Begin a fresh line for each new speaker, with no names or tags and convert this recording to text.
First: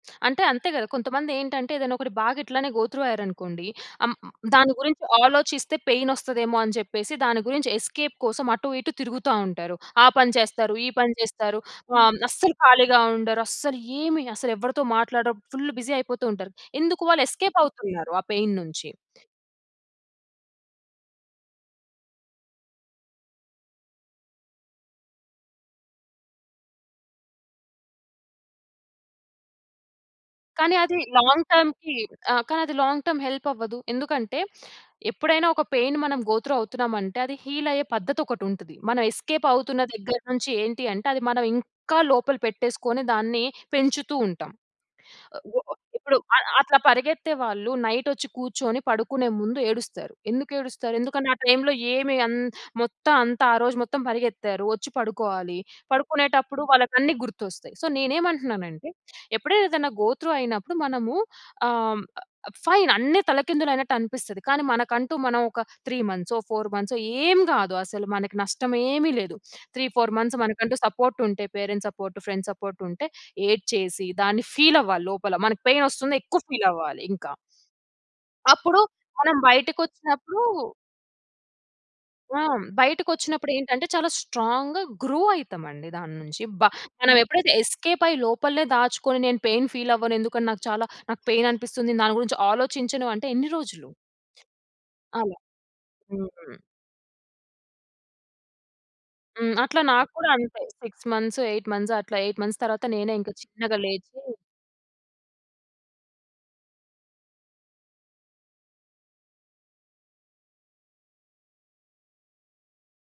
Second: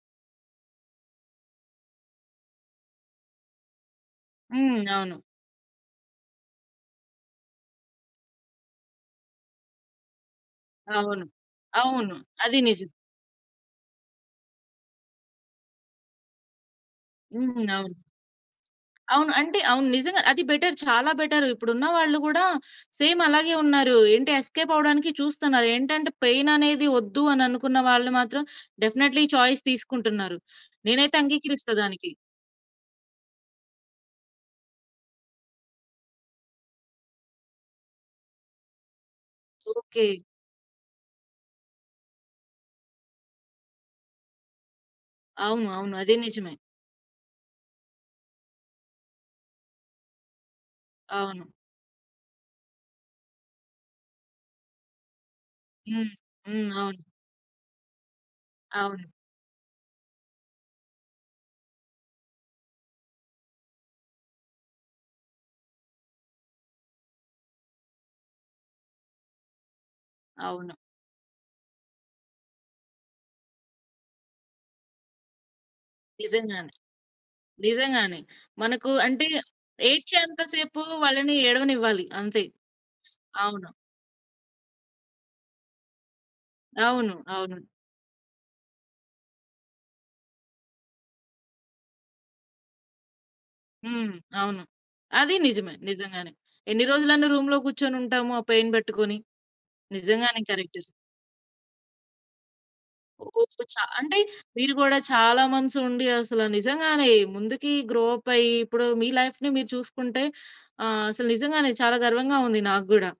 అంటే అంతే కదా! కొంతమందేంటంటే ఏదైనా ఒకటి బాగా ఇట్లానే గో త్రూ అయ్యారనుకోండి. అం దాని
హ్మ్.
గురించి
అవును.
ఆలోచిస్తే పెయిన్ వస్తదేమో అని చెప్పేసి దాని గురించి ఎస్‌కేప్ కోసం, అటు ఇటు తిరుగుతా ఉంటారు. ఆ పని చేస్తారు. ఈ పని
అవును.
చేస్తారు.
అవును.
ఆహ్, అస్సలు
అది నిజం.
ఖాళీగా ఉండరు. అస్సలు ఏమి అసలు ఎవరితో మాట్లాడరు. ఫుల్ బిజీ అయిపోతూ ఉంటారు. ఎందుకు? వాళ్ళు
హ్మ్.
ఎస్‌కేప్
అవును.
అవుతున్నారు. ఆ పెయిన్ నుంచి.
అవును. అంటే అవును. నిజంగా అది బెటర్. చాలా బెటర్. ఇప్పుడు ఉన్న వాళ్ళు కూడా సేమ్ అలాగే ఉన్నారు. ఏంటి! ఎస్కేప్ అవ్వడానికి చూస్తున్నారు. ఏంటంటే పెయిన్ అనేది వద్దు అని అనుకున్న వాళ్ళు మాత్రం డెఫినైట్‌లీ ఈ చాయిస్ తీసుకుంటున్నారు.
కానీ అది
నేనైతే
లాంగ్
అంగీకరిస్తా
టర్మ్‌కి
దానికి.
ఆ! కానీ అది లాంగ్ టర్మ్ హెల్ప్ అవ్వదు. ఎందుకంటే, ఎప్పుడైనా ఒక పెయిన్ మనం గో త్రూ అవుతున్నామంటే అది హీల్ అయ్యే పద్ధతి ఒకటుంటది. మనం ఎస్‌కేప్ అవుతున్న
ఓకే.
దగ్గర నుంచి ఏంటి అంటే, అది మనం ఇంకా లోపల పెట్టేసుకొని దాన్ని పెంచుతూ ఉంటాం. గో
అవును.
ఆహ్,
అవును. అది
ఇప్పుడు అ
నిజమే.
అట్లా పరిగెత్తే వాళ్ళు నైట్ వచ్చి కూర్చొని పడుకునే ముందు ఏడుస్తారు. ఎందుకేడుస్తారు? ఎందుకంటే ఆ
అవును.
టైమ్‌లో ఏమి అంద్ మొత్తం అంతా ఆ రోజు మొత్తం పరిగెత్తారు. వచ్చి పడుకోవాలి.
హ్మ్.
పడుకునేటప్పుడు
హ్మ్. అవును.
వాళ్ళకన్ని గుర్తొస్తాయి. సో, నేనేమంటున్నానంటే,
అవును.
ఎప్పుడైనా ఏదైనా గో త్రూ అయినప్పుడు మనము ఆహ్, హ్మ్. ఫైన్ అన్ని తలకిందులయినట్టనిపిస్తది. కానీ మనకంటూ మనం ఒక త్రీ మంత్సో, ఫౌర్ మంత్సో ఏం కాదు అసలు మనకు నష్టం ఏమి లేదు. 3, 4 మంత్స్
అవును.
మనకంటూ సపోర్ట్ ఉంటే పేరెంట్స్ సపోర్ట్, ఫ్రెండ్స్ సపోర్ట్ ఉంటే, ఏడ్చేసి దాన్ని ఫీల్ అవ్వాలి లోపల. మనకు పెయిన్ వస్తున్నా ఎక్కువ ఫీల్
నిజంగానే.
అవ్వాలి ఇంకా.
నిజంగానే.
అప్పుడు
మనకు అంటే
మనం
ఏడ్చేంత
బయటకొచ్చినప్పుడు
సేపు, వాళ్ళని ఏడవనివ్వాలి.
ఆ!
అంతే.
బయటకు వచ్చినప్పుడు
అవును.
ఏంటంటే చాలా స్ట్రాంగ్‌గా గ్రో అయితామండి దాని నుంచి. బ
అవును.
మనం ఎప్పుడైతే
అవును.
ఎస్‌కేప్ అయ్యి లోపల దాచుకొని, నేను పెయిన్ ఫీల్ అవ్వను. ఎందుకంటే నాకు చాలా నాకు పెయిన్ అనిపిస్తుంది. దాని గురించి ఆలోచించను. అంటే, ఎన్ని రోజులు?
హ్మ్. అవును. అది
అలా.
నిజమే.
హ్మ్.
నిజంగానే. ఎన్ని రోజులని రూమ్‌లో కూర్చొనుంటాము. ఆ పెయిన్ పెట్టుకొని.
హ్మ్. అట్లా నాకు కూడా
నిజంగానే
అంతే.
కరెక్ట్.
6, మంత్స్, 8 మంత్స్ అట్లా 8 మంత్స్ తర్వాత నేనే ఇంకా
ఓహ్!
చిన్నగా
చా అంటే
లేచి
మీరు కూడా చాలా మంత్స్ ఉండి అసలు నిజంగానే ముందుకి గ్రో అప్ అయ్యి, ఇప్పుడు మీ లైఫ్‌ని మీరు చూసుకుంటే, ఆహ్, అసలు నిజంగానే చాలా గర్వంగా ఉంది నాకు కూడా.